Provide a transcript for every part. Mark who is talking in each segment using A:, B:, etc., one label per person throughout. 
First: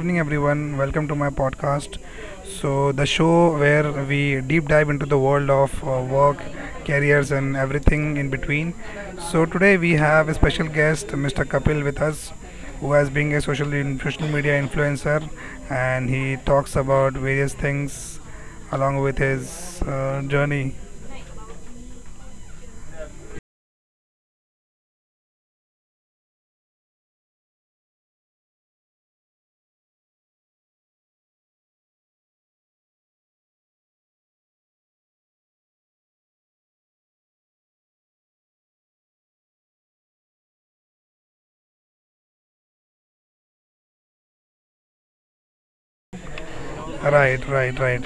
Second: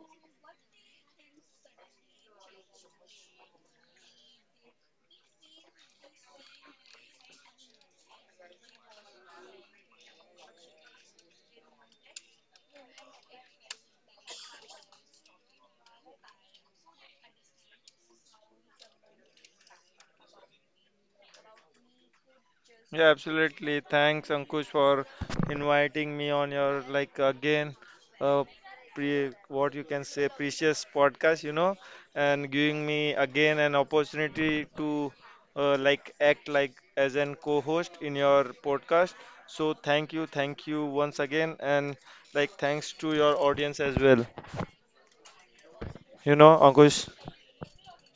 A: evening, everyone. Welcome to my podcast. The show where we deep dive into the world of work, careers, and everything in between. So, today we have a special guest, Mr. Kapil, with us, who has been a social media influencer and he talks about various things along with his journey.
B: Yeah, absolutely. Thanks, Ankush, for inviting me on your like again, uh, pre what you can say precious podcast, you know, and giving me again an opportunity to like act like as an co-host in your podcast. So thank you once again, and like thanks to your audience as well. You know, Ankush.
A: Right, right, right.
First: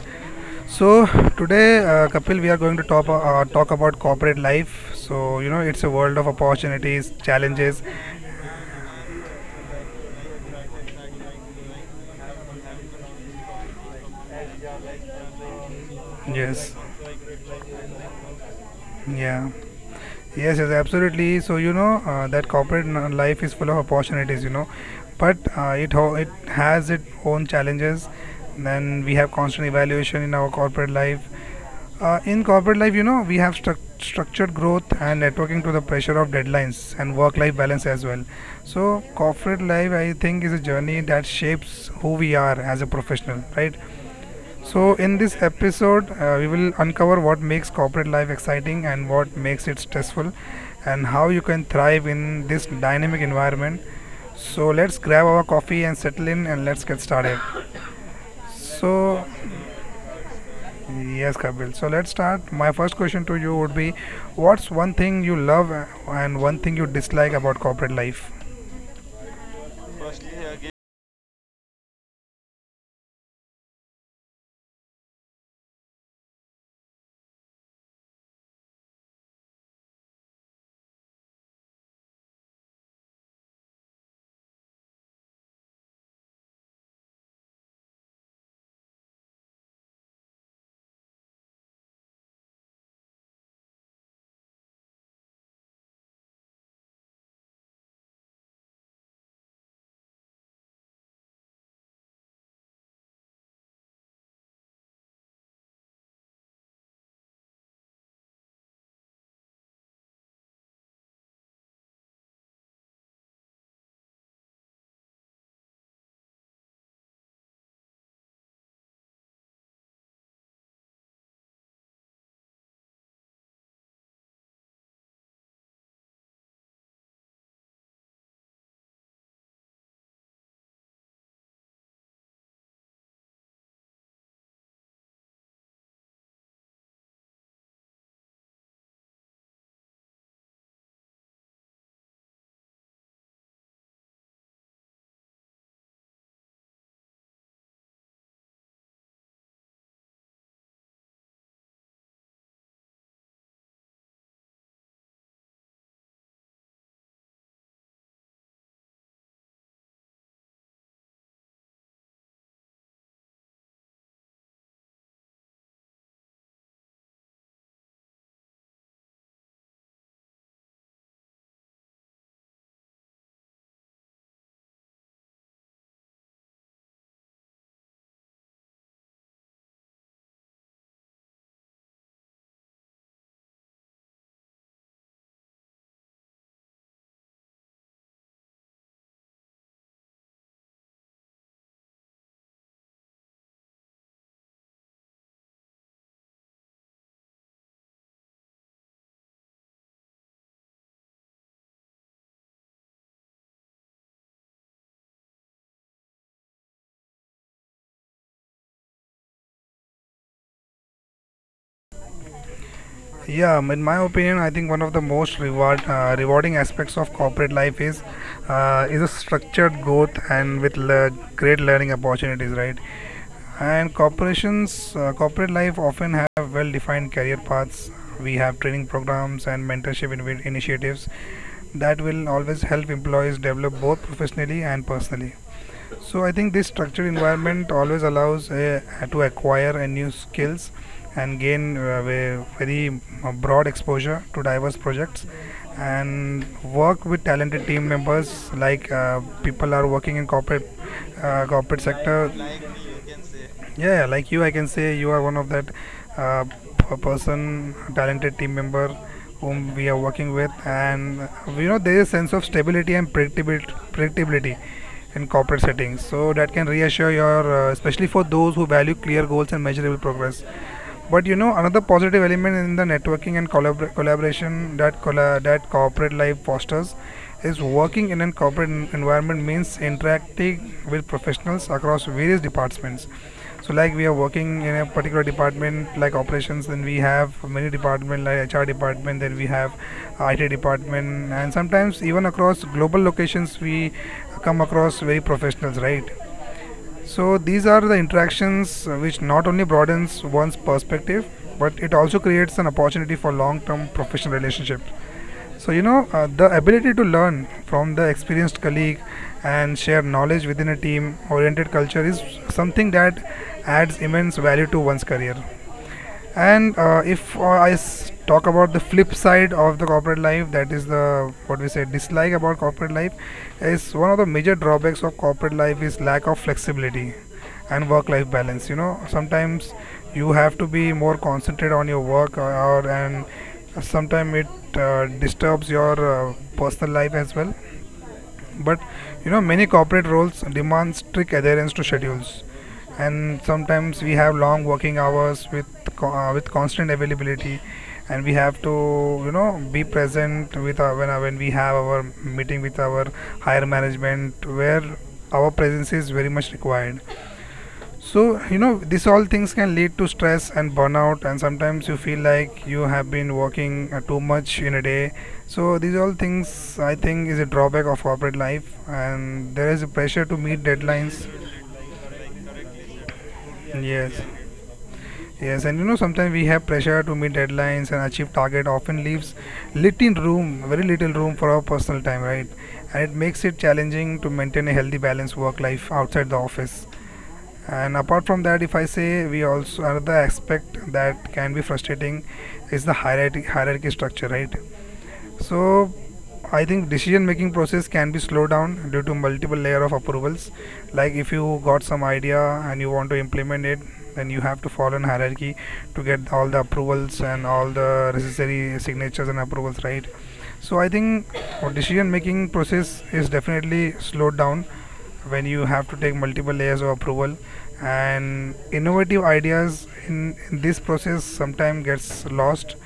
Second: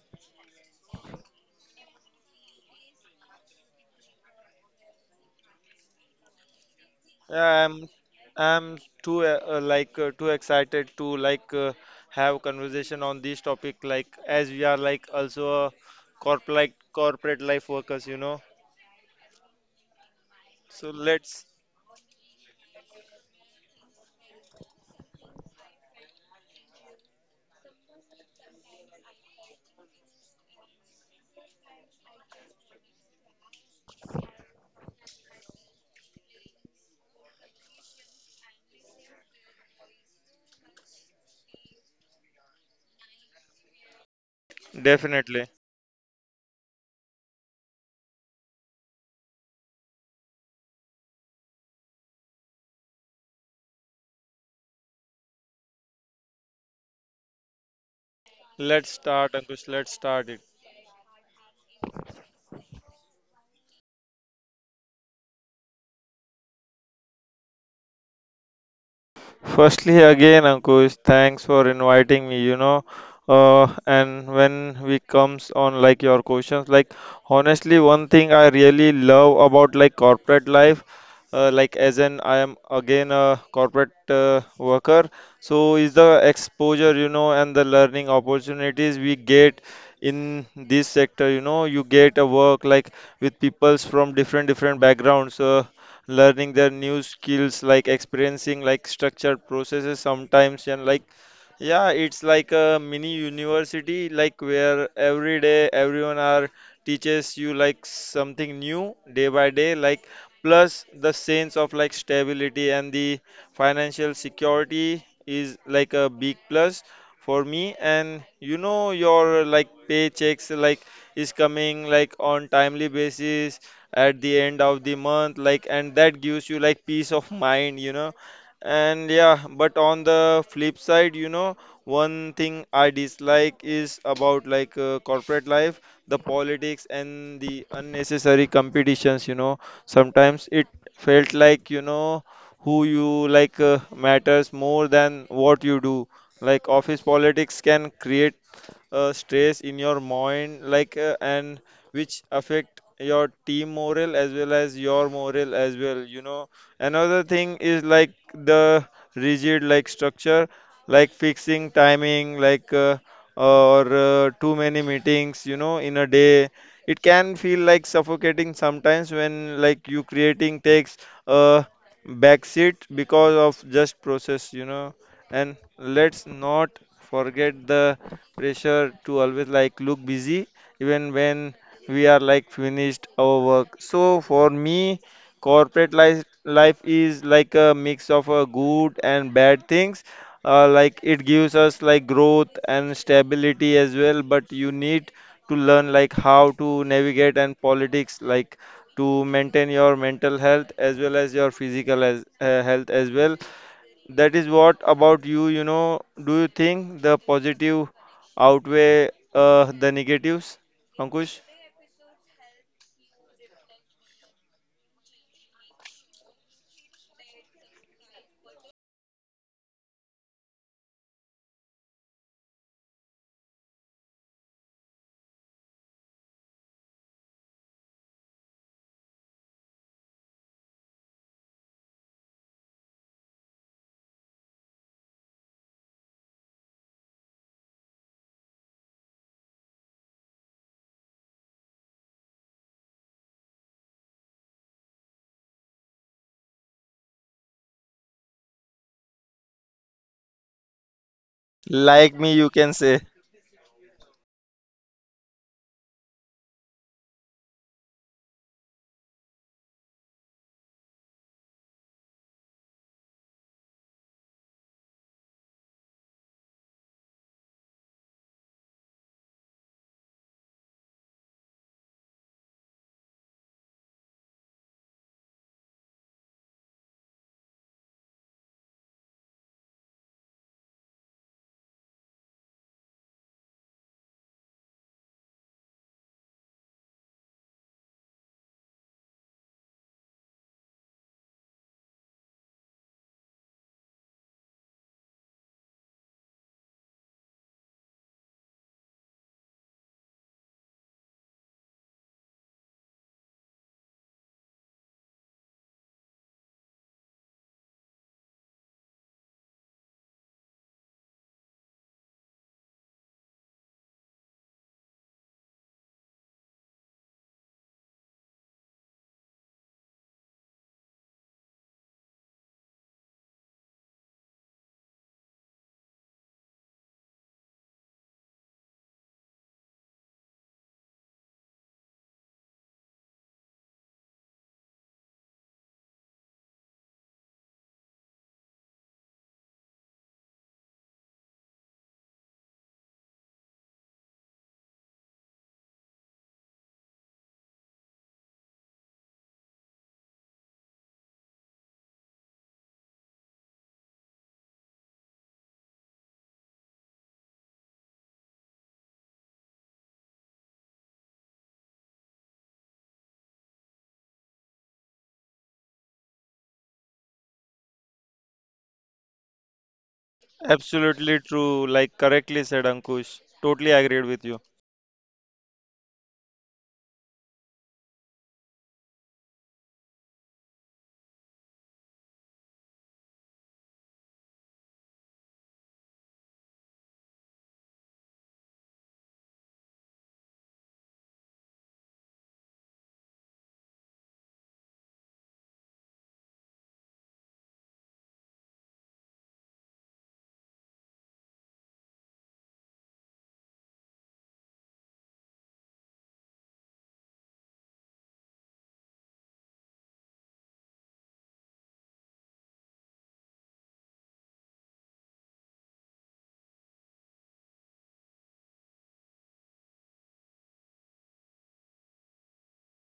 A: So today, Kapil, we are going to talk about corporate life. So you know, it's a world of opportunities,
B: Yeah,
A: challenges.
B: I'm too like too excited to like have conversation on this topic like as we are like also a corporate
A: Yes,
B: corporate life workers, you know.
A: yeah, yes, yes,
B: So
A: absolutely.
B: let's
A: So you know that life is full of opportunities. You know, but it has its own challenges. Then we have constant evaluation in our corporate life. In corporate life, you know, we have structured growth and networking to the pressure of deadlines and work-life balance as well. So, corporate life, I think, is a journey that shapes who we are as a professional, right? So, in this
B: definitely
A: episode, we will uncover what makes corporate life exciting and what makes it stressful, and how you can thrive in this dynamic environment. So, let's grab our coffee and settle in, and let's get started.
B: let's
A: So,
B: start, Ankush. Let's start it.
A: yes, Kapil. So let's start. My first question to you would be what's one thing you love and one thing you dislike about corporate life?
B: Firstly, again, Ankush, thanks for inviting me, you know. And when we comes on like your questions, like honestly, one thing I really love about like corporate life, like as an I am again a corporate worker, so is the exposure, you know, and the learning opportunities we get in this sector, you know, you get a work like with peoples from different different backgrounds. Learning their new skills like experiencing like structured processes sometimes and like yeah, it's like a mini university like where every day everyone are teaches you like something new day by day, like plus the sense of like stability and the financial security is like a big plus for me. And you know your like paychecks like is coming like on timely basis at the end of the month, like and that gives you like peace of mind, you know. And yeah, but on the flip side, you know, one thing I dislike is about like corporate life, the politics and the unnecessary competitions, you know. Sometimes it felt like, you know, who you like matters more than what you do. Like office politics can create stress in your mind, like and which affect your team morale as well as your morale as well, you know. Another thing is like the rigid like structure, like fixing timing like or too many meetings, you know, in a day, it can feel like suffocating sometimes when like you creating takes a backseat because of just process, you know. And let's not forget the pressure to always like look busy even when we are like finished our work. So for me, corporate life life is like a mix of good and bad things. Like it gives us like growth and stability as well, but you need to learn like how to navigate and politics like to maintain your mental health as well as your physical as health as well. That is what about you, you know, do you think the positive outweigh the negatives, Ankush?
A: Yeah, in my opinion, I think one of the most rewarding aspects of corporate life is a structured growth and with great learning opportunities, right? And corporate life often have well-defined career paths. We have training programs and mentorship initiatives that will always help employees develop both professionally and personally. So I think this structured environment always allows to acquire a new skills and gain ve- very broad exposure to diverse projects and work with talented team members like people are working in corporate
B: Like
A: sector.
B: me, you can say.
A: Yeah, yeah, like you I can say you are one of that person, talented team member whom we are working with, and you know, there is sense of stability and predictability in corporate settings, so that can reassure your especially for those who value clear goals and measurable progress. But you know, another positive element in the networking and collaboration that that corporate life fosters is working in a environment means interacting with professionals across various departments. So, like we are working in a particular department like operations, then we have many department like HR department, then we have IT department, and sometimes even across global locations we come across very professionals, right? So these are the interactions which not only broadens one's perspective, but it also creates an opportunity for long-term professional relationship. So you know the ability to learn from the experienced colleague and share knowledge within a team-oriented culture is something that adds immense value to one's career. And if I talk about the flip side of the corporate life, that is the what we say dislike about corporate life, is one of the major drawbacks of corporate life is lack of flexibility and work-life balance. You know, sometimes you have to be more concentrated on your work, or and sometimes it disturbs your personal life as well. But you know, many corporate roles demand strict adherence to schedules, and sometimes we have long working hours with constant availability, and we have to you know be present with our, when we have our meeting with our higher management where our presence is very much required. So, you know, these all things can lead to stress and burnout, and sometimes you feel like you have been working too much in a day. So, these all things I think is a drawback of corporate life, and there is a pressure to meet
B: Absolutely
A: deadlines.
B: true, like correctly said Ankush. Totally agreed
A: Yes.
B: with you.
A: Yes, and you know sometimes we have pressure to meet deadlines and achieve target often leaves very little room for our personal time, right? And it makes it challenging to maintain a healthy balance work life outside the office. And apart from that, if I say we also another aspect that can be frustrating is the hierarchy structure, right? So I think decision making process can be slowed down due to multiple layer of approvals. Like if you got some idea and you want to implement it, then you have to follow an hierarchy to get all the approvals and all the necessary signatures and approvals, right? So I think our decision making process is definitely slowed down when you have to take multiple layers of approval, and innovative ideas in this process sometimes gets lost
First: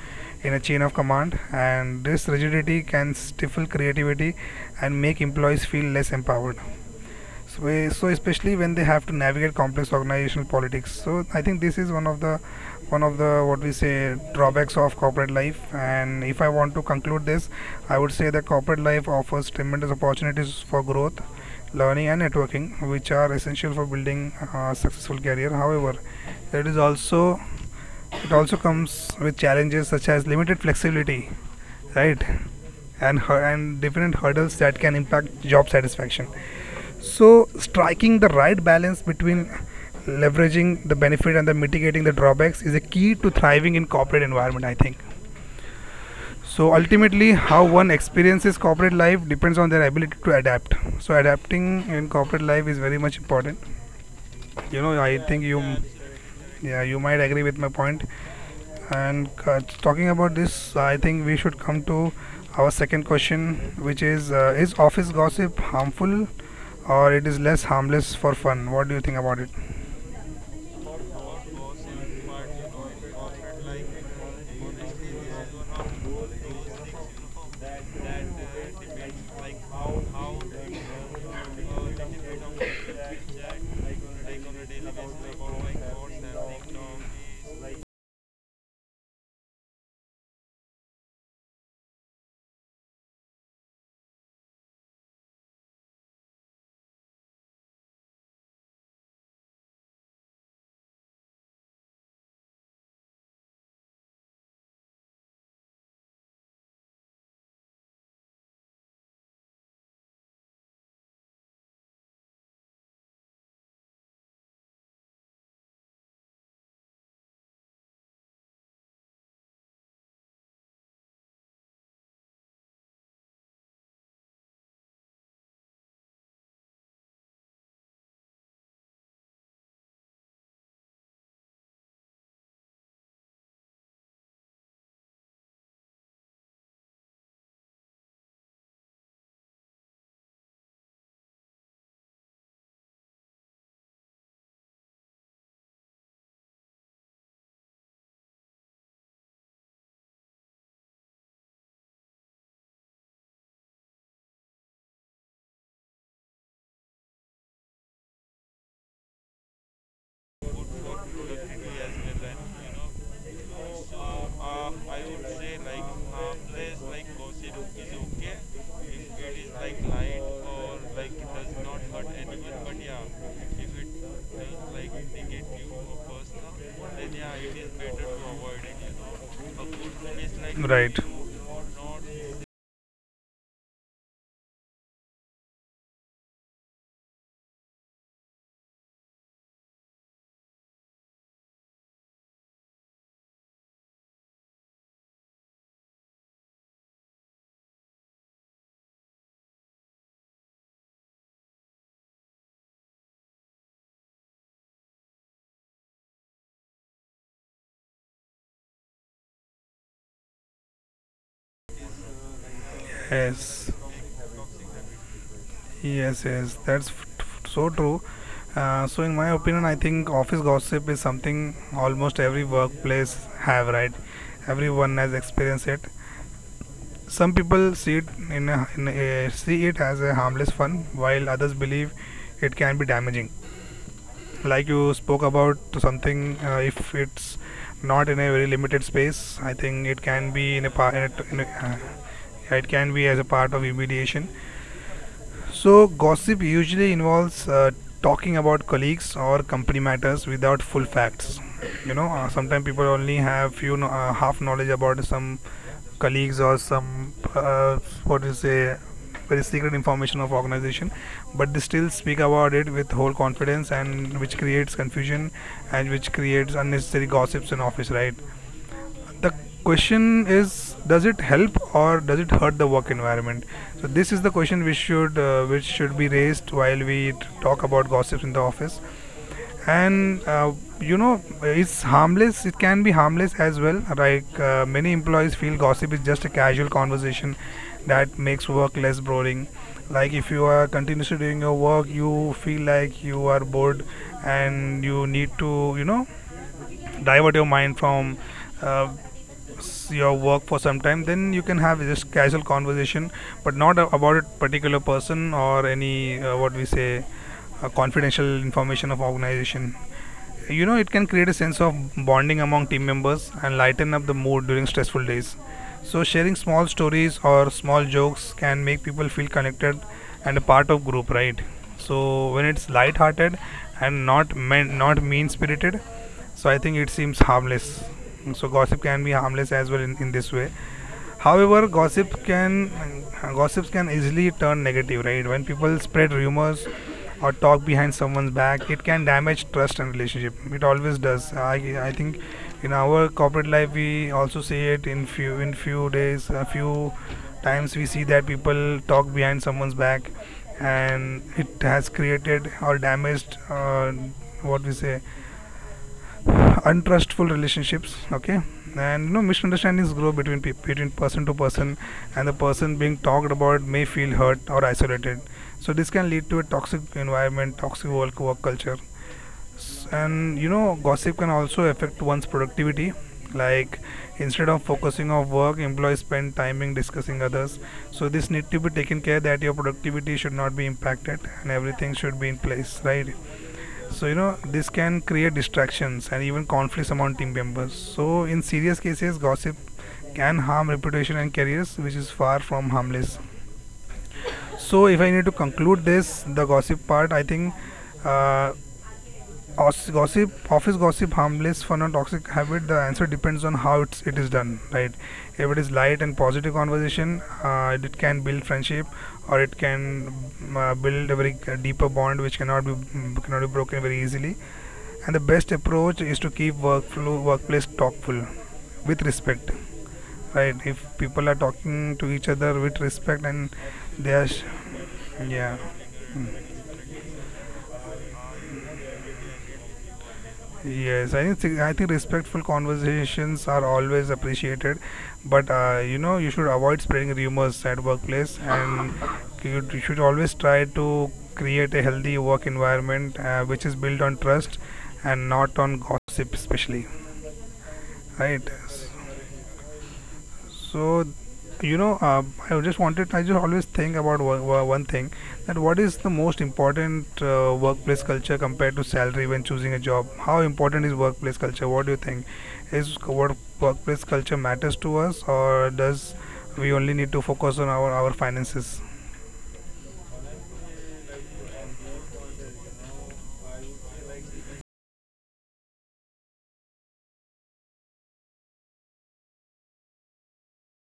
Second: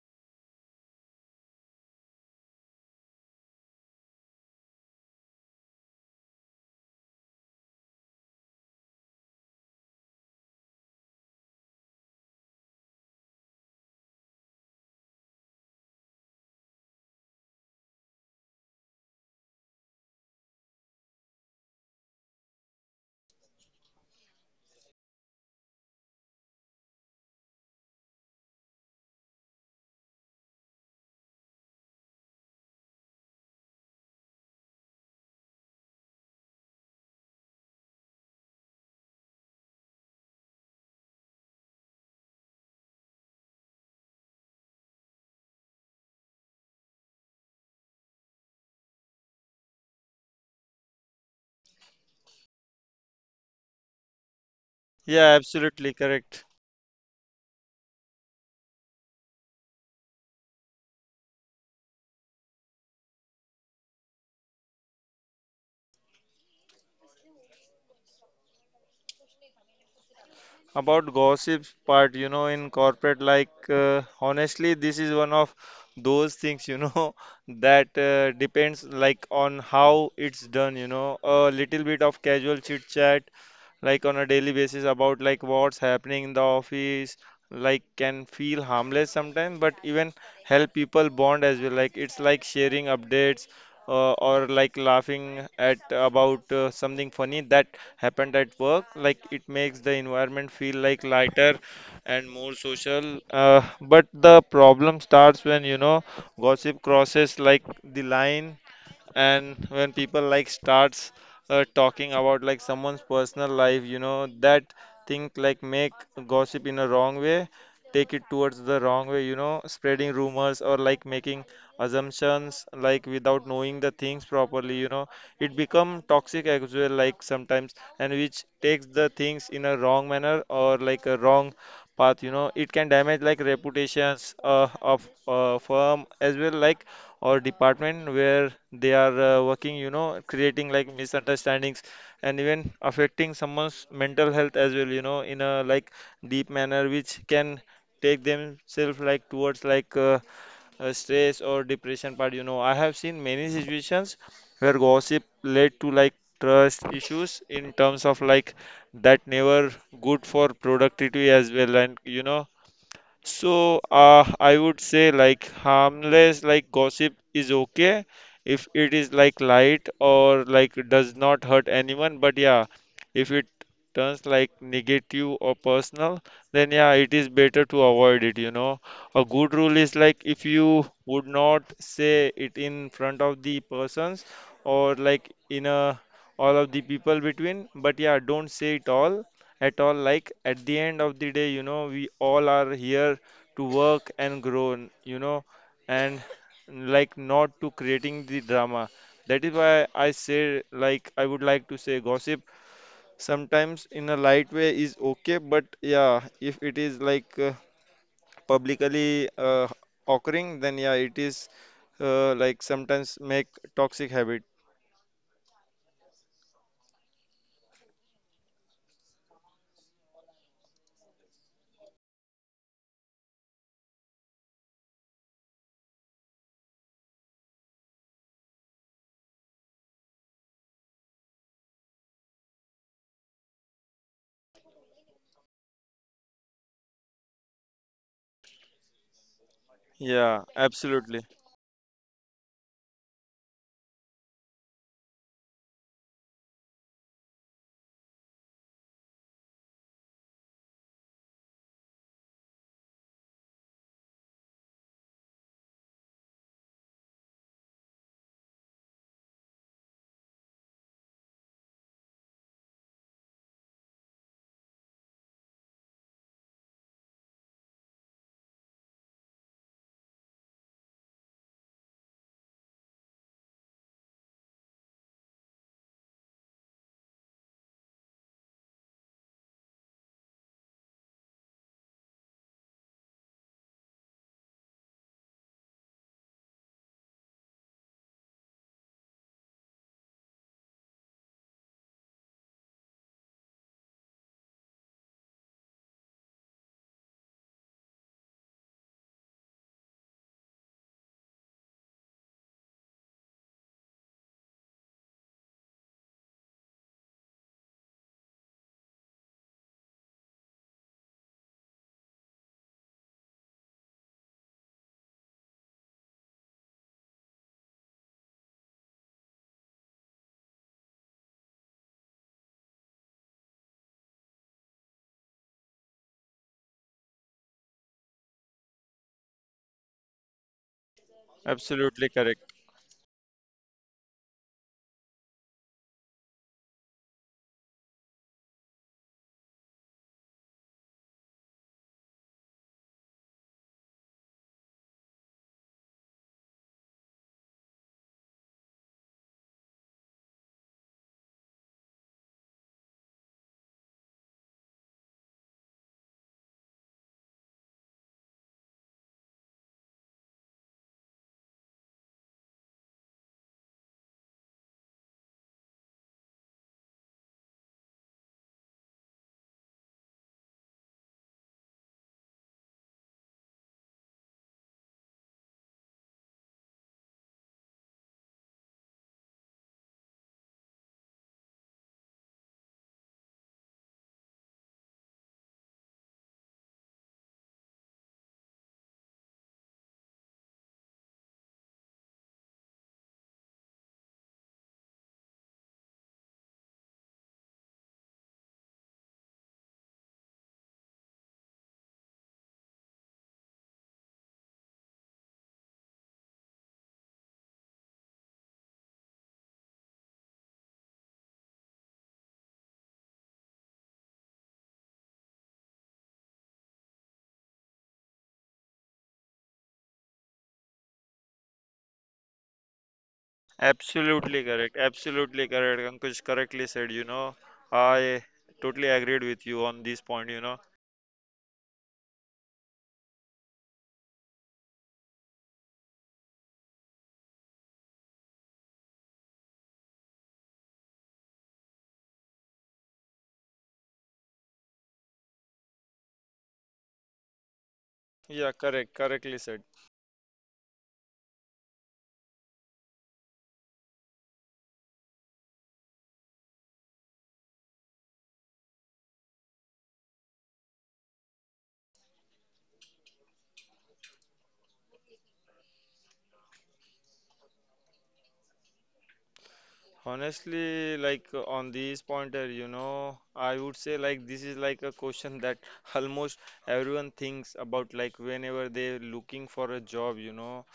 A: in a chain of command, and this rigidity can stifle creativity and make employees feel less empowered so especially when they have to navigate complex organizational politics. So I think this is one of the what we say drawbacks of corporate life. And if I want to conclude this, I would say that corporate life offers tremendous opportunities for growth, learning, and networking, which are essential for building a successful career. However, it is also it also comes with challenges such as limited flexibility, right? And, and different hurdles that can impact job satisfaction. So, striking the right balance between leveraging the benefit and the mitigating the drawbacks is a key to thriving in corporate environment, I think. So, ultimately, how one experiences corporate life depends on their ability to adapt. So, adapting in corporate life is very much important. You know, I
B: Yeah,
A: think
B: absolutely correct.
A: yeah, you might agree with my point. And talking about this, I think we should come to our second question, which is office gossip harmful, or it is less harmless for fun? What do you think about it?
B: About gossips part, you know, in corporate, like honestly, this is one of those things, you know, that depends like on how it's done, you know. A little bit of casual chit chat like on a daily basis about like what's happening in the office like can feel harmless sometimes, but even help people bond as well, like it's like sharing updates or like laughing at about something funny that happened at work. Like it makes the environment feel like lighter and more social. But the problem starts when, you know, gossip crosses like the line and when people like starts talking about like someone's personal life, you know, that thing like make gossip in a wrong way, take it towards the wrong way, you know. Spreading rumors or like making assumptions like without knowing the things properly, you know, it become toxic as well, like sometimes, and which takes the things in a wrong manner or like a wrong path, you know. It can damage like reputations of firm as well, like or department where they are working, you know, creating like misunderstandings and even affecting someone's mental health as well, you know, in a like deep manner, which can take themselves like towards like stress or depression part. You know, I have seen many situations where gossip led to like trust issues in terms of like that never good for productivity as well. And you know, so I would say like harmless like gossip is okay if it is like light or like does not hurt anyone. But yeah, if it turns like negative or personal, then yeah, it is better to avoid it, you know. A good rule is like if you
A: Right.
B: would not say it in front of the persons or like in a all of the people between, but yeah, don't say it all at all. Like at the end of the day, you know, we all are here to work and grow, you know, and like not to creating the drama. That is why I say, like, I would like to say gossip sometimes in a light way is okay, but yeah, if it is like publicly occurring, then yeah, it is like sometimes make
A: Yes.
B: toxic habit.
A: Yes. Yes. That's so true. So in my opinion, I think office gossip is something almost every workplace have. Right. Everyone has experienced it. Some people see it in a, see it as a harmless fun, while others believe it can be damaging. Like you spoke about something, if it's not in a very limited space, I think it can
B: Yeah,
A: be in a part
B: absolutely,
A: in a, it can be as a part of remediation. So, gossip usually involves talking about colleagues or company matters without full facts. You know, sometimes people only have half knowledge about some colleagues or some what do you say very secret information of organization, but they still speak about it with whole confidence, and which creates confusion and which creates unnecessary gossips in office, right? The question is does it help or does it hurt the work environment? So this is the question which should be raised while we talk about gossips in the office. And you know, it's harmless, it can be harmless as well, like many employees feel gossip is just a casual conversation that makes work less boring. Like if you are continuously doing your work, you feel like you are bored and you need to you know divert your mind from uh, your work for some time, then you can have just casual conversation, but not about a particular person or any what we say confidential information of organization. You know, it can create a sense of bonding among team members and lighten up the mood during stressful days. So, sharing small stories or small jokes can make people feel connected and a part of group, right? So, when it's light-hearted and not mean-spirited, so I think it seems harmless. So, gossip can be harmless as well in this way. However,
B: absolutely correct.
A: gossips can easily turn negative, right? When people spread rumors or talk behind someone's back, it can damage trust and relationship. It always does. I think in our corporate life we also see it in few days, a few times we see that people talk behind someone's back, and it has created or damaged what we say untrustful relationships, okay. And you know misunderstandings grow between person to person, and the person being talked about may feel hurt or isolated. So this can lead to a toxic environment, work culture. And you know gossip can also affect one's productivity, like instead of focusing on work employees spend time in discussing others. So this need to be taken care that your productivity should not be impacted and everything should be in place, right? So you know this can create distractions and even conflicts among team members. So in serious cases, gossip can harm reputation and careers, which is far from harmless. So if I need to conclude this, the gossip part, I think. Uh, Gossip, office gossip, harmless fun or toxic habit, the answer depends on how it is done, right? If it is light and positive conversation, it can build friendship, or it can build a very deeper bond which cannot be broken very easily. And the best approach is to keep workflow workplace talkful with respect. Right? If people are talking to each other with respect and they are, sh-
B: Absolutely correct. Absolutely
A: yeah,
B: correct. Ankush correctly said, you know, I totally agreed with you on this point, you know.
A: yes. I think respectful conversations are always appreciated, but you should avoid spreading rumors at workplace, and you should always try to create a healthy work environment, which is built on trust and not on gossip, especially. Right?
B: Yeah, correct. Correctly said.
A: So, you know, uh, I just always think about one thing: that what is the most important, workplace culture compared to salary when choosing a job? How important is workplace culture? What do you think? Is, what, workplace culture matters to us, or does we only need to focus on our finances?
B: Honestly, like on this pointer, you know, I would say like this is like a question that almost everyone thinks about like whenever they're looking for a job, you know.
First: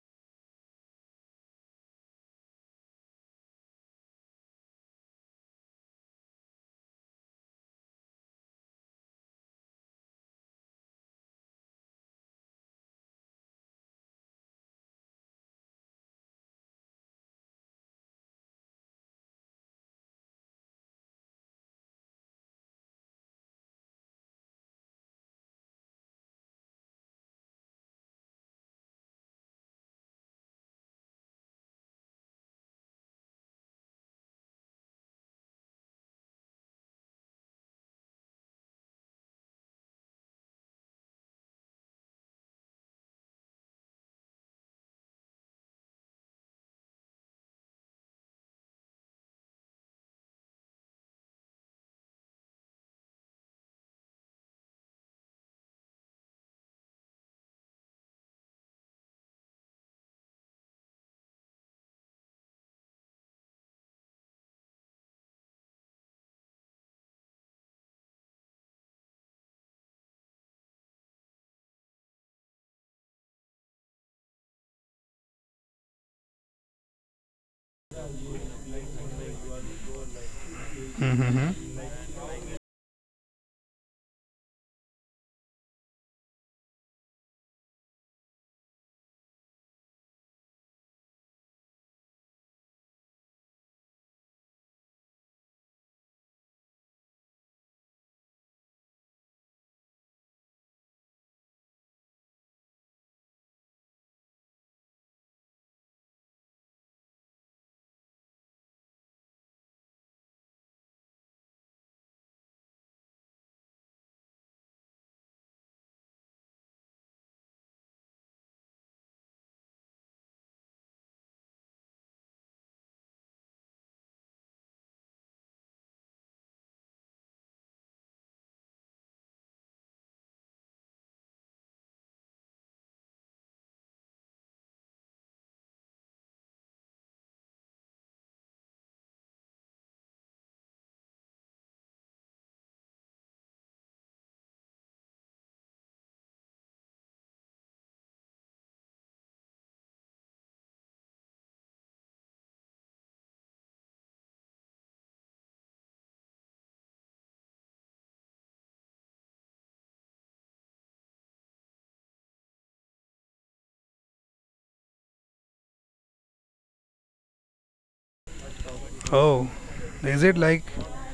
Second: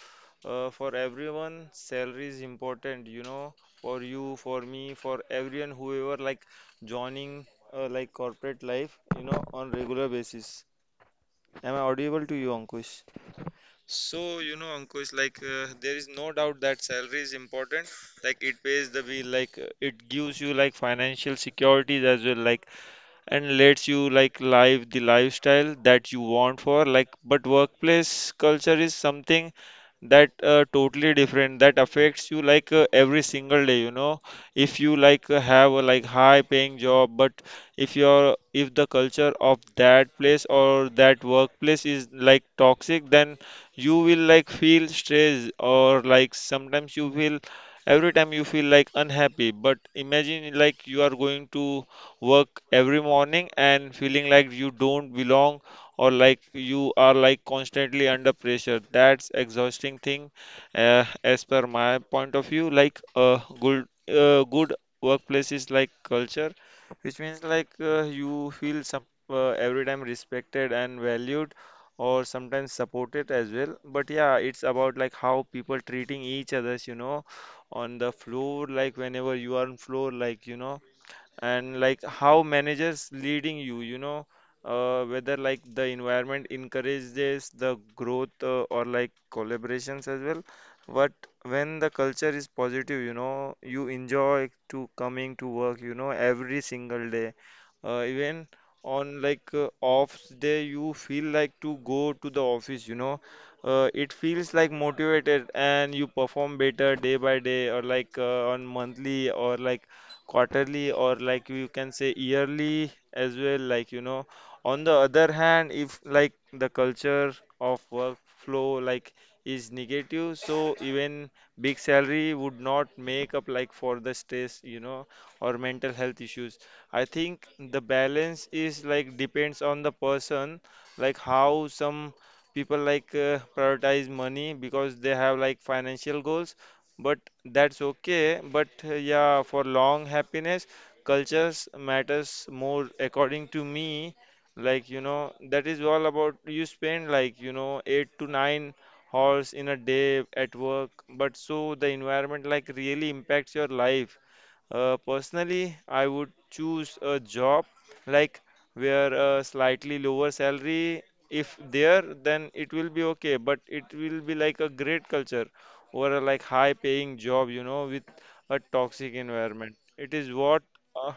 B: For everyone, salary is important, you know, for you, for me, for everyone, whoever like joining like corporate life, you know, on regular basis. Am I audible to you, Ankush? So, you know, Ankush, like there is no doubt that salary is important. Like it pays the bill, like it gives you like financial securities as well. Like and lets you like live the lifestyle that you want for like, but workplace culture is something that totally different that affects you like every single day, you know. If you like have a like high paying job, but if your if the culture of that place or that workplace is like toxic, then you will like feel stressed or like sometimes you feel every time you feel like unhappy. But imagine like you are going to work every morning and feeling like you don't belong or like you are like constantly under pressure, that's exhausting thing. As per my point of view, like a good good workplace is like culture, which means like you feel some every time respected and valued or sometimes supported as well. But yeah, it's about like how people treating each others, you know, on the floor, like whenever you are on floor, like you know.
A: Mm-hmm.
B: And like how managers leading you, you know, whether like the environment encourages the growth or like collaborations as well. But when the culture is positive, you know, you enjoy to coming to work, you know, every single day. Even on like off day you feel like to go to the office, you know. It feels like motivated and you perform better day by day or like on monthly or like quarterly or like you can say yearly as well, like you know. On the other hand, if like the culture of workflow like is negative, so even big salary would not make up like for the stress, you know, or mental health issues. I think the balance is like depends on the person, like how some people like prioritize money because they have like financial goals, but that's okay. But yeah, for long happiness, cultures matters more according to me. Like, you know, that is all about you spend like, you know, 8 to 9 hours in a day at work, but so the environment like really impacts your life. Personally, I would choose a job like where a slightly lower salary, if there, then it will be okay, but it will be like a great culture. Or a like high paying job, you know, with a toxic
A: Oh,
B: environment. It
A: is
B: is
A: it
B: what,
A: like,
B: uh,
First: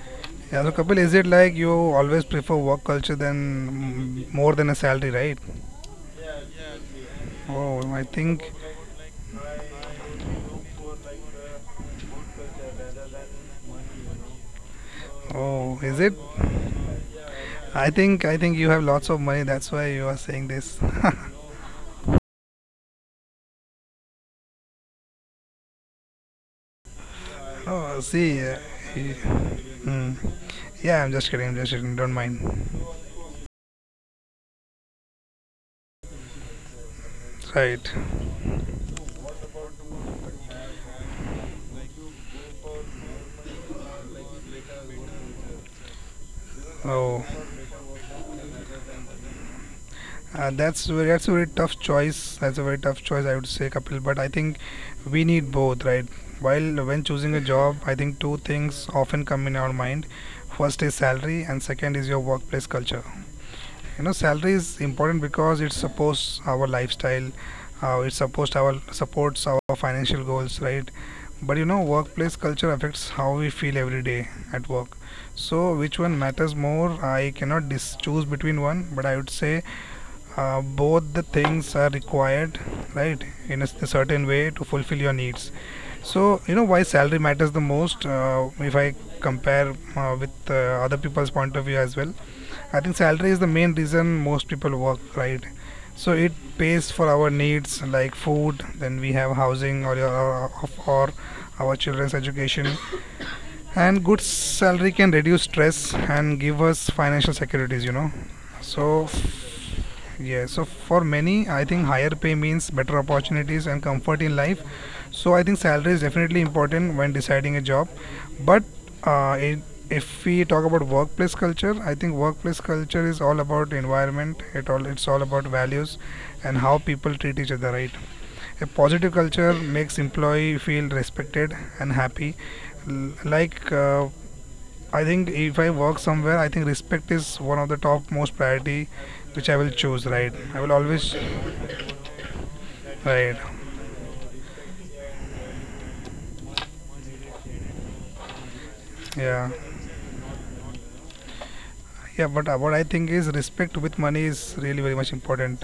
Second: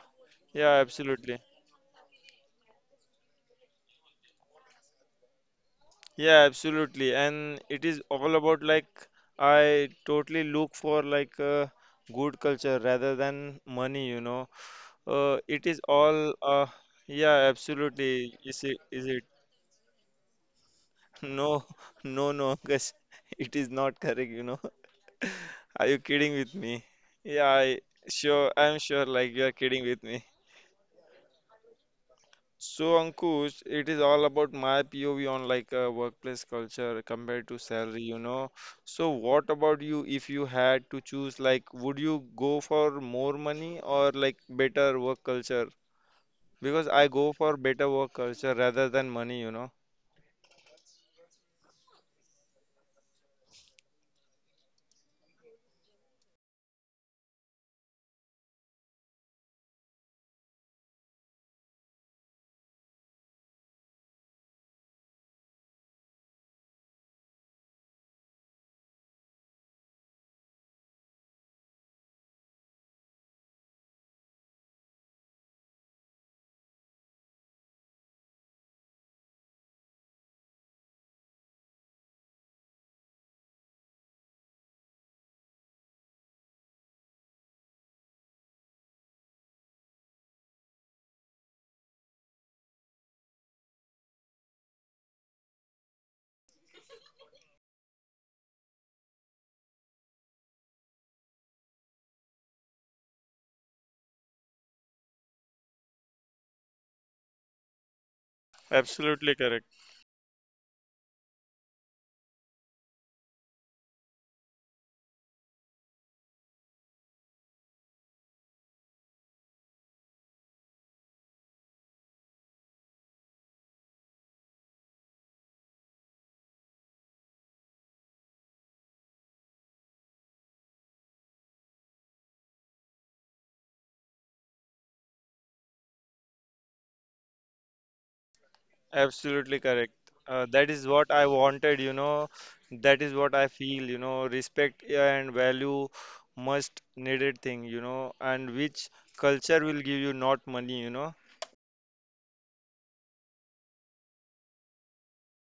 A: yeah,
B: yeah,
A: so Kapil, is it
B: absolutely.
A: like you always prefer work culture than more than a salary, right?
B: Yeah, absolutely. And it
A: Oh,
B: is
A: I
B: all
A: think.
B: about like I totally look for like a good culture rather than money, you know. It
A: Oh,
B: is
A: is it?
B: all yeah,
A: I think I
B: absolutely.
A: think
B: Is
A: you
B: it
A: have
B: is
A: lots of
B: it?
A: money. That's why you are saying this.
B: No, no, no, Ankush. It is not correct, you know. Are you kidding with me? Yeah, I
A: oh, see,
B: sure I'm sure
A: y-
B: like you are kidding with me.
A: mm. Yeah. I'm just kidding. I'm just kidding. Don't mind.
B: So Ankush, it is all about my POV on like a workplace culture compared to
A: Right.
B: salary, you know. So what about you, if you had to choose, like would you go for more money or like better work culture? Because I
A: Oh,
B: go for better work culture rather than money, you know.
A: that's a very tough choice. That's a very tough choice, I would say, Kapil. But I think we need both, right? While when choosing a job, I think two things often come in our mind. First is salary, and second is your workplace culture. You know, salary is important because it supports our lifestyle, it supports our financial goals, right? But you know, workplace culture affects how we feel every day at work. So which one matters more? I cannot choose between one, but I would say both the things are required, right, in a certain way to fulfill your needs. So you know, why salary matters the most? If I compare with other people's point of view as well, I think salary is the main reason most people work, right? So it pays for our needs, like food, then we have housing, or your, or our children's education. And good salary can reduce stress and give us financial securities, you know. So
B: Absolutely
A: yeah, so for many, I think higher pay means better opportunities and comfort in life. So I think salary is definitely important when deciding a job. But uh, I if we talk about workplace culture, I think workplace culture is all about environment, it's all about values and how people treat each other, right? A positive culture makes employee feel respected and happy. Like, I think if I work somewhere, I think respect is one of the top most priority which I
B: absolutely
A: will
B: correct.
A: choose. Right? I will
B: That is
A: always.
B: what I wanted, you know. That is
A: Right.
B: what I feel, you know. Respect, yeah, and value, must needed thing, you know, and which
A: Yeah.
B: culture will give you, not money, you know.
A: Yeah. But what I think is, respect with money is really very much important.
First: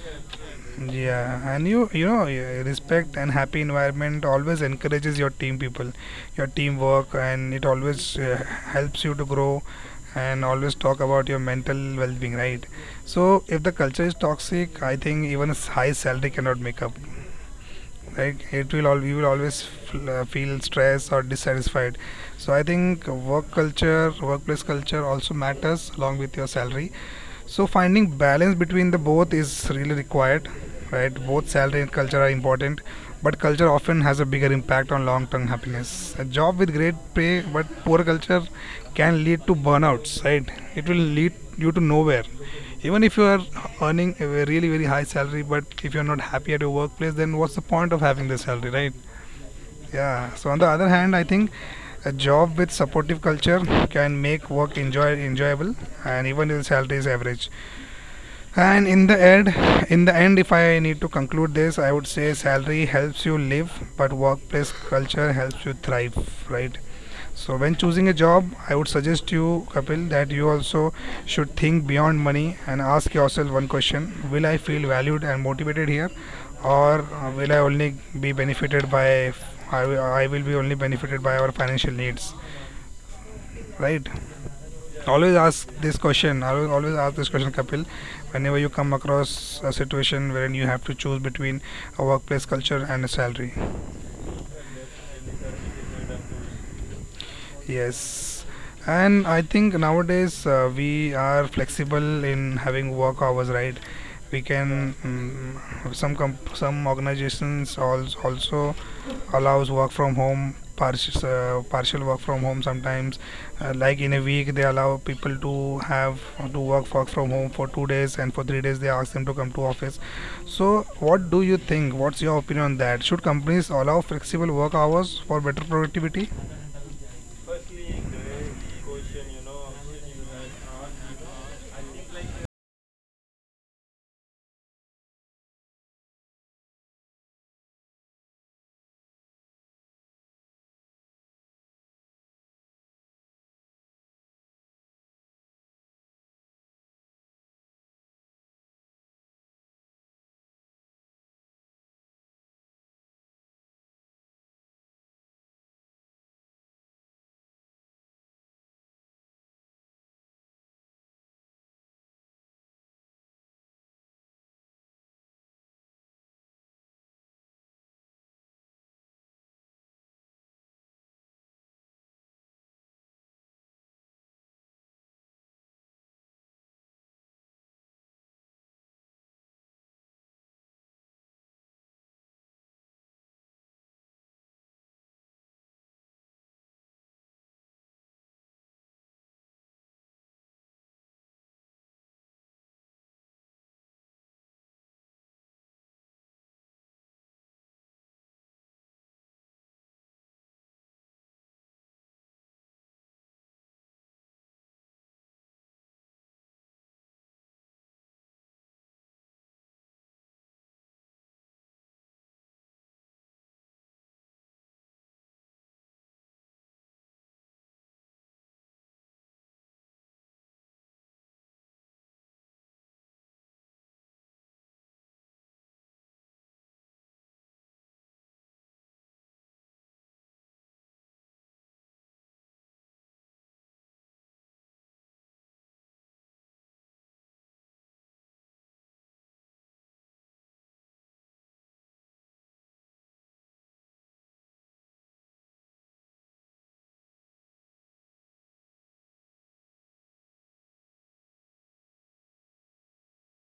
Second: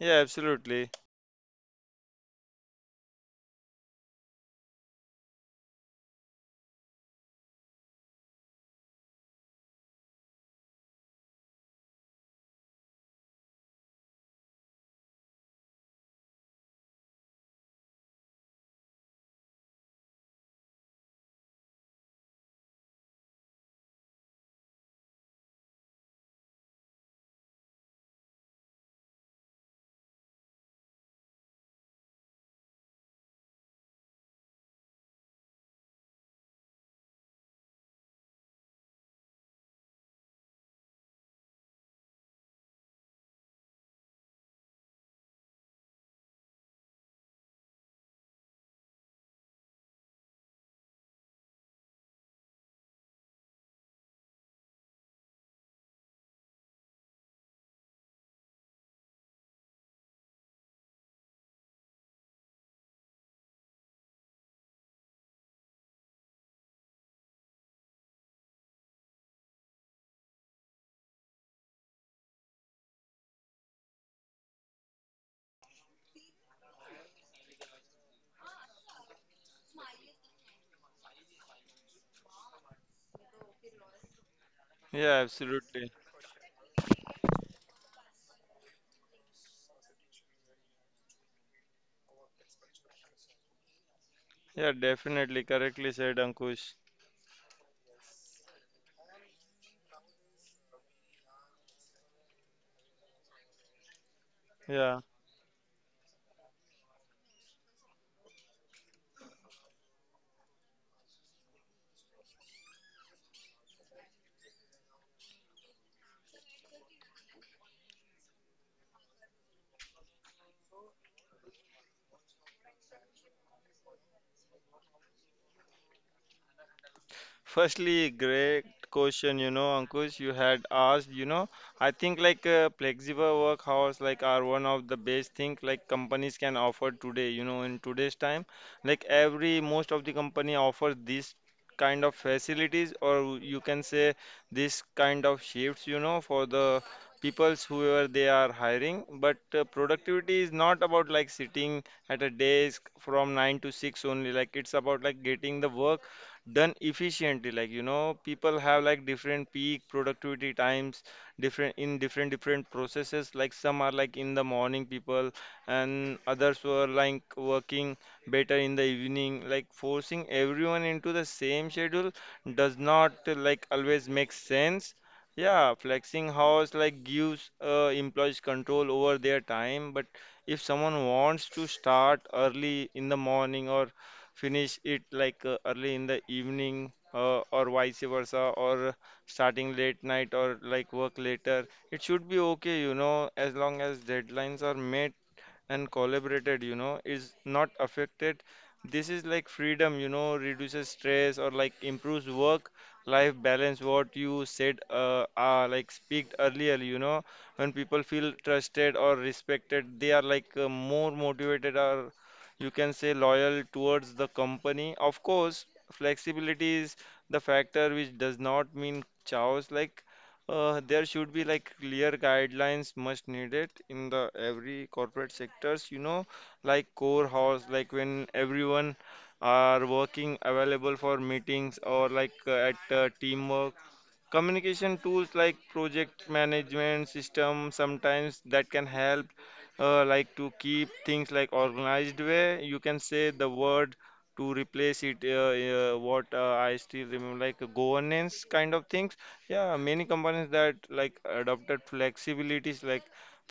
B: Yeah, absolutely.
A: Yeah, and you know yeah, respect and happy environment always encourages your team people, your teamwork, and it always helps you to grow, and always talk about your mental well-being, right? So if the culture is toxic, I think even a high salary cannot make up. Right? It will all you will always feel stressed or dissatisfied. So I think work culture, workplace culture also matters along with your salary. So finding balance between the both is really required, right? Both salary and culture are important, but culture often has a bigger impact on long-term happiness. A job with great pay but poor culture can lead to burnouts, right? It will lead you to nowhere. Even if you are earning a really very high salary, but if you're not happy at your workplace, then what's the point of having the salary, right? Yeah. So on the other hand, I think a job with supportive culture can make work enjoyable, and even if the salary is average. And in the end, In the end, if I need to conclude this, I would say salary helps you live, but workplace culture helps you thrive, right? So when choosing a job, I would suggest you, Kapil, that you also should think beyond money and ask yourself one question: Will I feel valued and motivated here, or will I only be benefited by? I will be only benefited by our financial needs, right?
B: Yeah,
A: Always ask
B: absolutely.
A: this question. I will always ask this question, Kapil. Whenever you come across a situation wherein you have to choose between a workplace culture and a salary.
B: Yeah, definitely. Correctly said, Ankush.
A: Yes, and I think nowadays we are flexible in having work hours, right? We can
B: Yeah.
A: some organizations also allows work from home, partial work from home sometimes. Like in a week, they allow people to have to work from home for 2 days, and for 3 days they ask them to come to office. So, what do you think? What's your opinion on that? Should companies allow flexible work hours for better productivity?
B: Firstly, great question, you know, Ankush, you had asked, you know, I think flexible work hours like are one of the best thing like companies can offer today, you know, in today's time. Like every most of the company offers this kind of facilities, or you can say this kind of shifts, you know, for the peoples whoever they are hiring. But productivity is not about like sitting at a desk from 9 to 6 only, like it's about like getting the work done efficiently. Like, you know, people have like different peak productivity times, different in different processes. Like some are like in the morning people and others were like working better in the evening. Like forcing everyone into the same schedule does not like always make sense. Yeah, flexing hours like gives employees control over their time. But if someone wants to start early in the morning or finish it like early in the evening, or vice versa, or starting late night or like work later, it should be okay, you know, as long as deadlines are met and collaborated, you know, is not affected. This is like freedom, you know, reduces stress or like improves work life balance. What you said, like, speak earlier, you know, when people feel trusted or respected, they are like more motivated or you can say loyal towards the company. Of course, flexibility is the factor which does not mean chaos. There should be like clear guidelines much needed in the every corporate sectors. You know, like core hours, like when everyone are working available for meetings or like at teamwork communication tools, like project management system, sometimes that can help like to keep things like organized way, you can say the word to replace it, what I still remember like governance kind of things. Yeah, many companies that like adopted flexibilities like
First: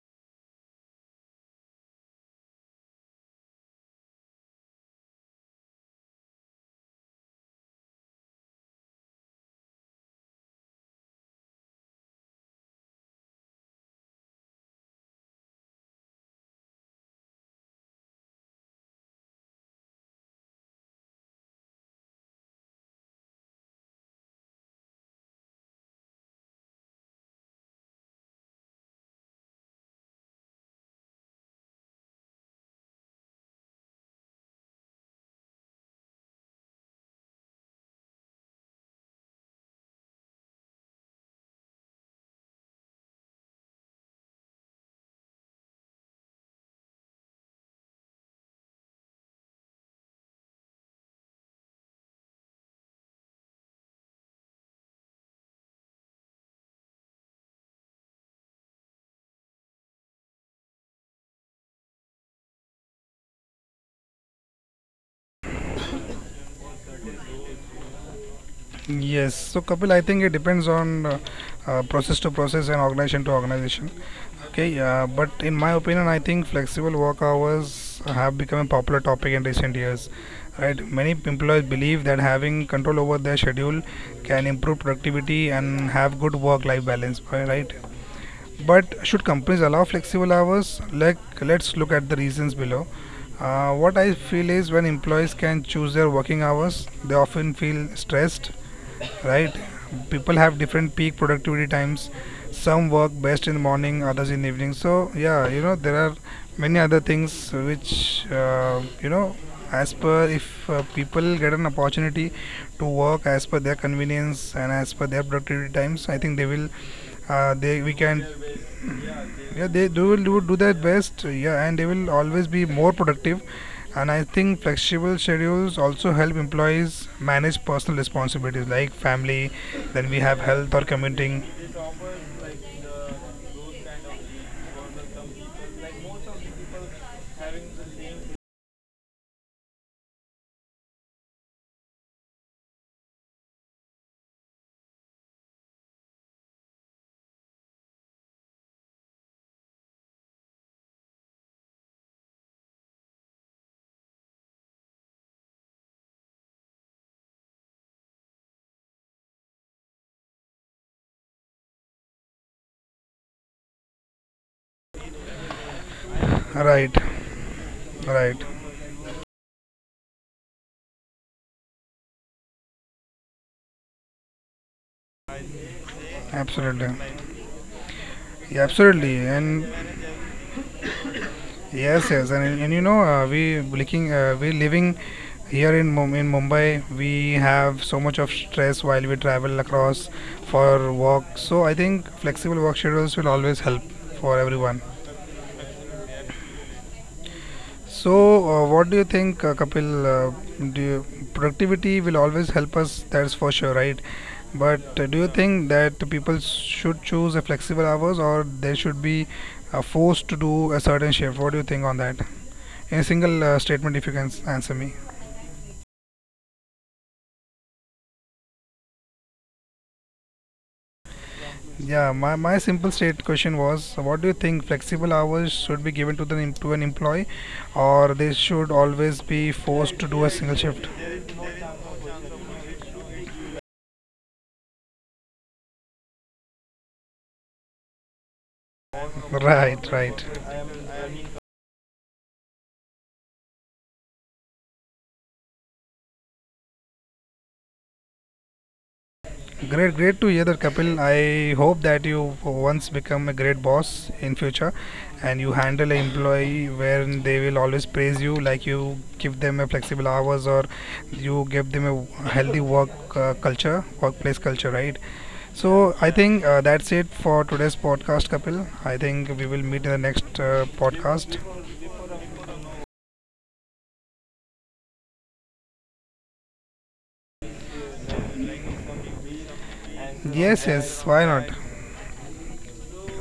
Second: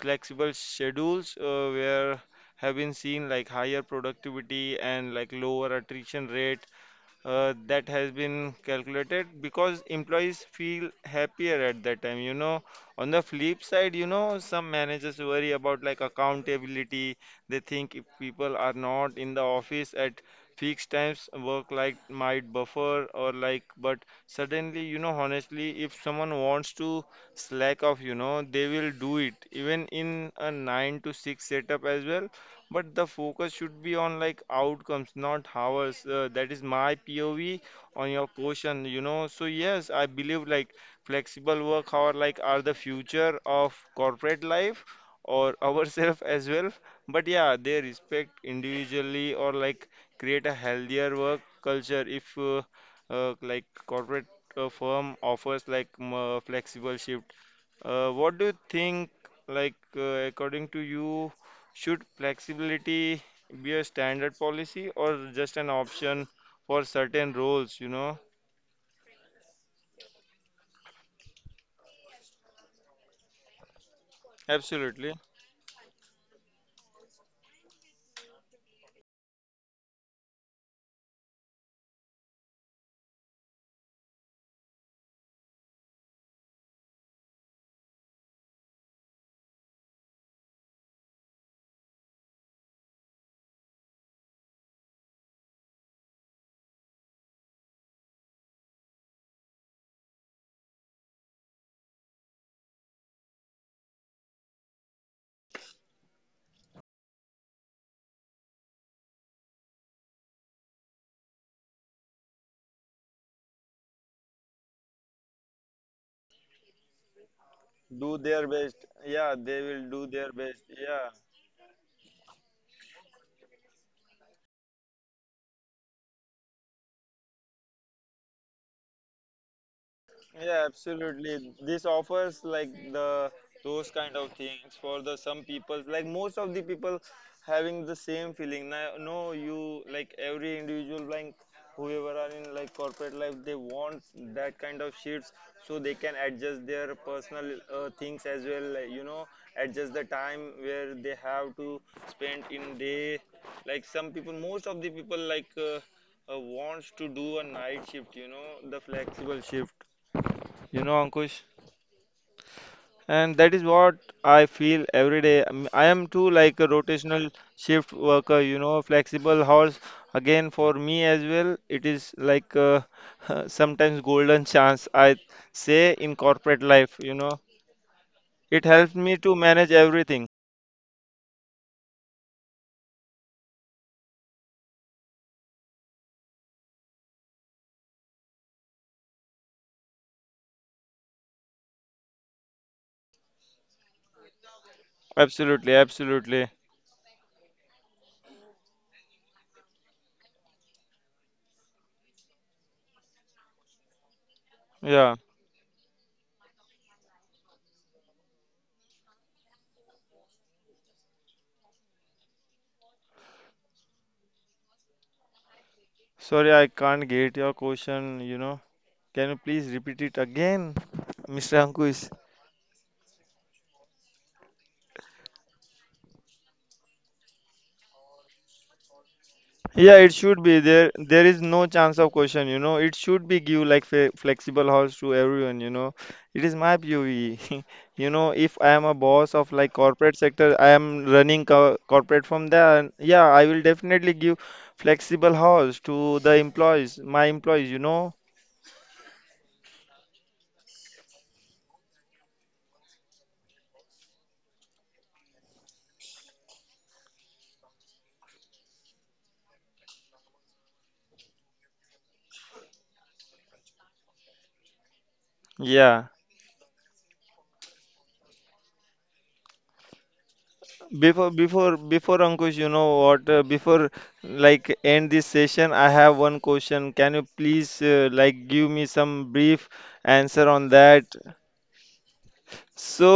B: flexible schedules, where have been seen like higher productivity and like lower attrition rate, that has been calculated because employees feel happier at that time, you know. On the flip side, you know, some managers worry about like accountability. They think if people are not in the office at fixed times, work like might buffer or like, but suddenly, you know, honestly, if someone wants to slack off, you know, they will do it even in a 9 to 6 setup as well. But the focus should be on like outcomes, not hours. That is my POV on your question, you know. So yes, I believe like flexible work hour like are the future of corporate life or ourselves as well. But yeah, they respect individually or like create a healthier work culture if like corporate firm offers like flexible shift. What do you think, like, according to you, should flexibility be a standard policy or just an option for certain roles, you know?
A: Yes, so Kapil, I think it depends on process to process and organization to organization. Okay,
B: Absolutely.
A: but in my opinion, I think flexible work hours have become a popular topic in recent years. Right, many employees believe that having control over their schedule can improve productivity and have good work-life balance. Right, but should companies allow flexible hours? Like, let's look at the reasons below. What I feel is, when employees can choose their working hours, they often feel stressed, right? People have different peak productivity times. Some work best in the morning, others in the evening. So yeah, you know, there are many other things which, as per, if people get an opportunity to work as per their convenience and as per their productivity times, I think they will, they we
B: Do
A: can,
B: their best. Yeah, they
A: yeah,
B: will
A: they
B: do their
A: do
B: best,
A: their
B: yeah.
A: best. Yeah, and they will always be more productive. And I think flexible schedules also help employees manage personal responsibilities like family. Then we have
B: Yeah,
A: health or commuting.
B: absolutely. This offers like the those kind of things for the some people. Like most of the people having the same feeling. Now, no, you like every individual like whoever are in like corporate life, they want that kind of shifts so they can adjust their personal things as well. Like, you know, adjust the time where they have to spend in day. Like some people, most of the people like. Wants to do a night shift, you know, the flexible shift, you know, Ankush, and that is what I feel every day. I am too like a
A: Right,
B: rotational shift worker,
A: right,
B: you know, flexible hours. Again, for me as well, it is like sometimes golden chance, I say, in corporate life,
A: absolutely,
B: you know. It
A: yeah,
B: helps me
A: absolutely.
B: to manage
A: And
B: everything.
A: yes, yes, and you know, we living here in Mumbai. We have so much of stress while we travel across for work. So I think flexible work schedules will always help for everyone.
B: Absolutely, absolutely.
A: So, what do you think, Kapil? Do you, productivity will always help us, that's for sure, right? But
B: Yeah.
A: do you think that people should choose a flexible hours or they should be forced to do a certain shift? What do you think on that? In a single statement, if you can answer me.
B: Sorry, I can't get your question, you know. Can you please repeat it again, Mr. Ankush?
A: Yeah, my simple state question was, what do you think, flexible hours should be given to the to an employee, or they should always be
B: Yeah,
A: forced
B: it
A: to do a
B: should be
A: single
B: there.
A: shift?
B: There is no chance of question, you know. It should be give like fe flexible hours to everyone, you know. It is my POV. You know, if I am a boss of like
A: Right,
B: corporate
A: right.
B: sector, I am running co corporate from there. And yeah, I will definitely give flexible hours to the employees, my employees, you know.
A: Great, great to hear that, Kapil. I hope that you once become a great boss in future, and you handle an employee where they will always praise you, like you give them a flexible hours, or you give them a healthy work culture, workplace culture, right? So
B: Yeah.
A: I think that's it for today's podcast, Kapil. I think we will meet in the next
B: Before
A: podcast.
B: before before Ankush, you know what? Before like end this session, I have one question. Can you please like give me some brief answer
A: Yes,
B: on
A: yes.
B: that?
A: Why not?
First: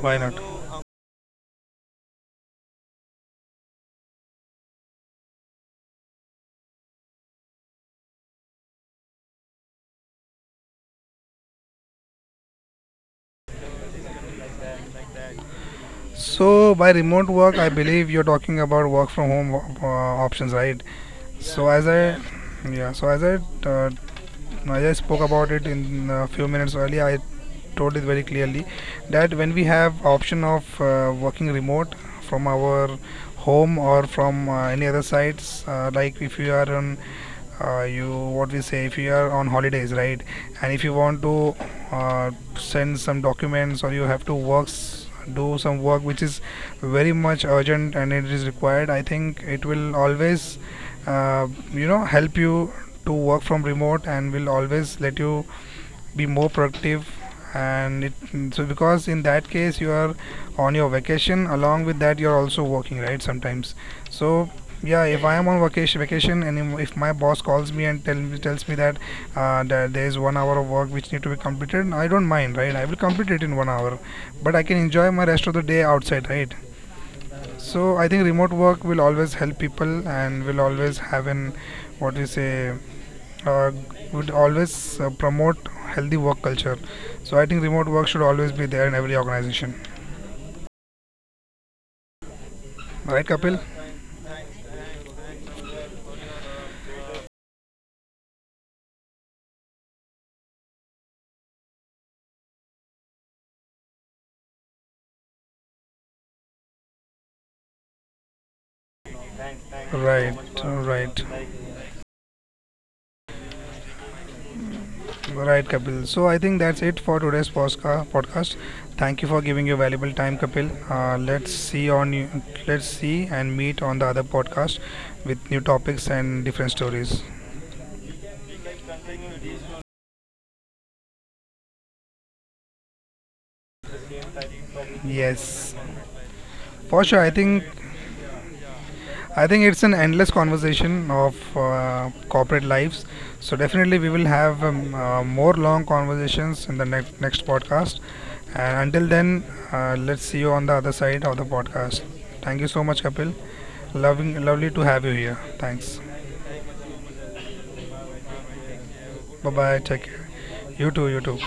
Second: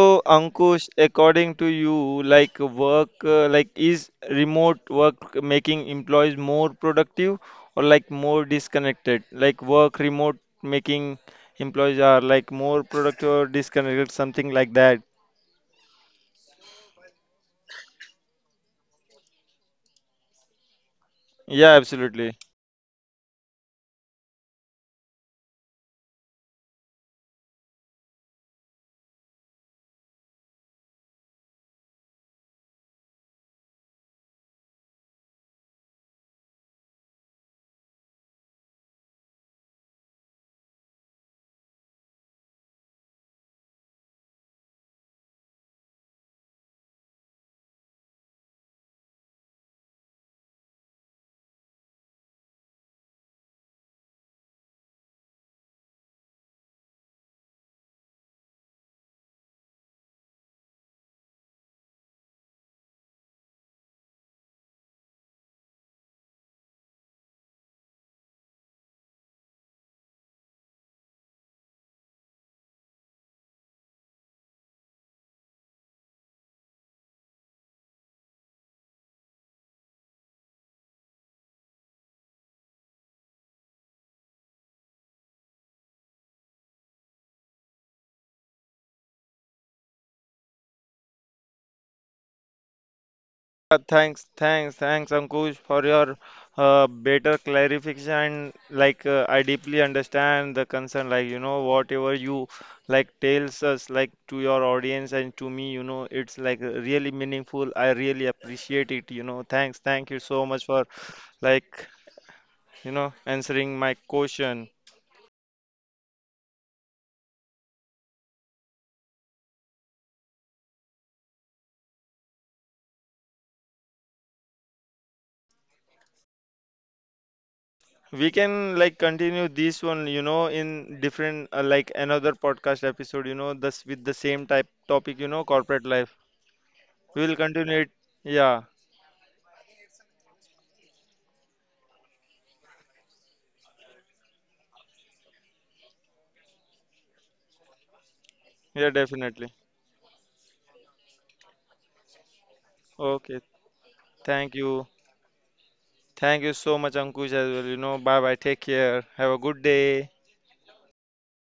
A: Why not?
B: Ankush, according to you, like, is remote work making employees more productive or like more disconnected? Like work remote making employees are like more productive or disconnected, something like that.
A: So by remote work, I believe you're talking about work from home uh, options, right?
B: Yeah,
A: So as I,
B: absolutely.
A: yeah, uh, as I spoke about it in a few minutes earlier, I told it very clearly that when we have option of working remote from our home or from any other sites, like if you are on, you what we say, if you are on holidays, right? And if you want to uh, send some documents, or you have to work do some work which is very much urgent and it is required, I think it will always, uh, help you to work from remote and will always let you be more productive. And it, so because in that case you are on your vacation, along with that you're also working, right, sometimes. So yeah, if I am on vacation and if my boss calls me and tells me that that there is 1 hour of work which need to be completed, I don't mind, right? I will complete it in 1 hour, but I can enjoy my rest of the day outside, right? So I think remote work will always help people and will always have an, what we say, uh, would always promote healthy work culture. So I think remote work should always be there in every organization. Right, Kapil?
B: Yeah, thanks, Ankush, for your better clarification. And, like, I deeply understand the concern. Like, you know, whatever you like tells us, like to your audience and to me, you know, it's like really meaningful. I really appreciate it. You know, thank you
A: Right,
B: so much for
A: right,
B: like, you know, answering my question.
A: right, Kapil. So I think that's it for today's podcast. Thank you for giving your valuable time, Kapil. Let's see on you. Let's see and meet on the other podcast with new topics and different stories.
B: We can like continue this one, you know, in different like another podcast episode, you know, this with the same type topic, you know, corporate
A: Yes,
B: life.
A: for
B: We
A: sure.
B: will continue it. Yeah,
A: I think it's an endless conversation of corporate lives. So definitely we will have more long conversations in the next podcast.
B: yeah,
A: And until
B: definitely.
A: then, let's see you on the other side of the podcast. Thank you so much,
B: Okay,
A: Kapil.
B: thank
A: Loving, lovely
B: you.
A: to have you here. Thanks.
B: Thank you so much, Ankush, as well. You know, bye bye. Take care. Have a good
A: Bye bye.
B: day.
A: Take care. You too. You too.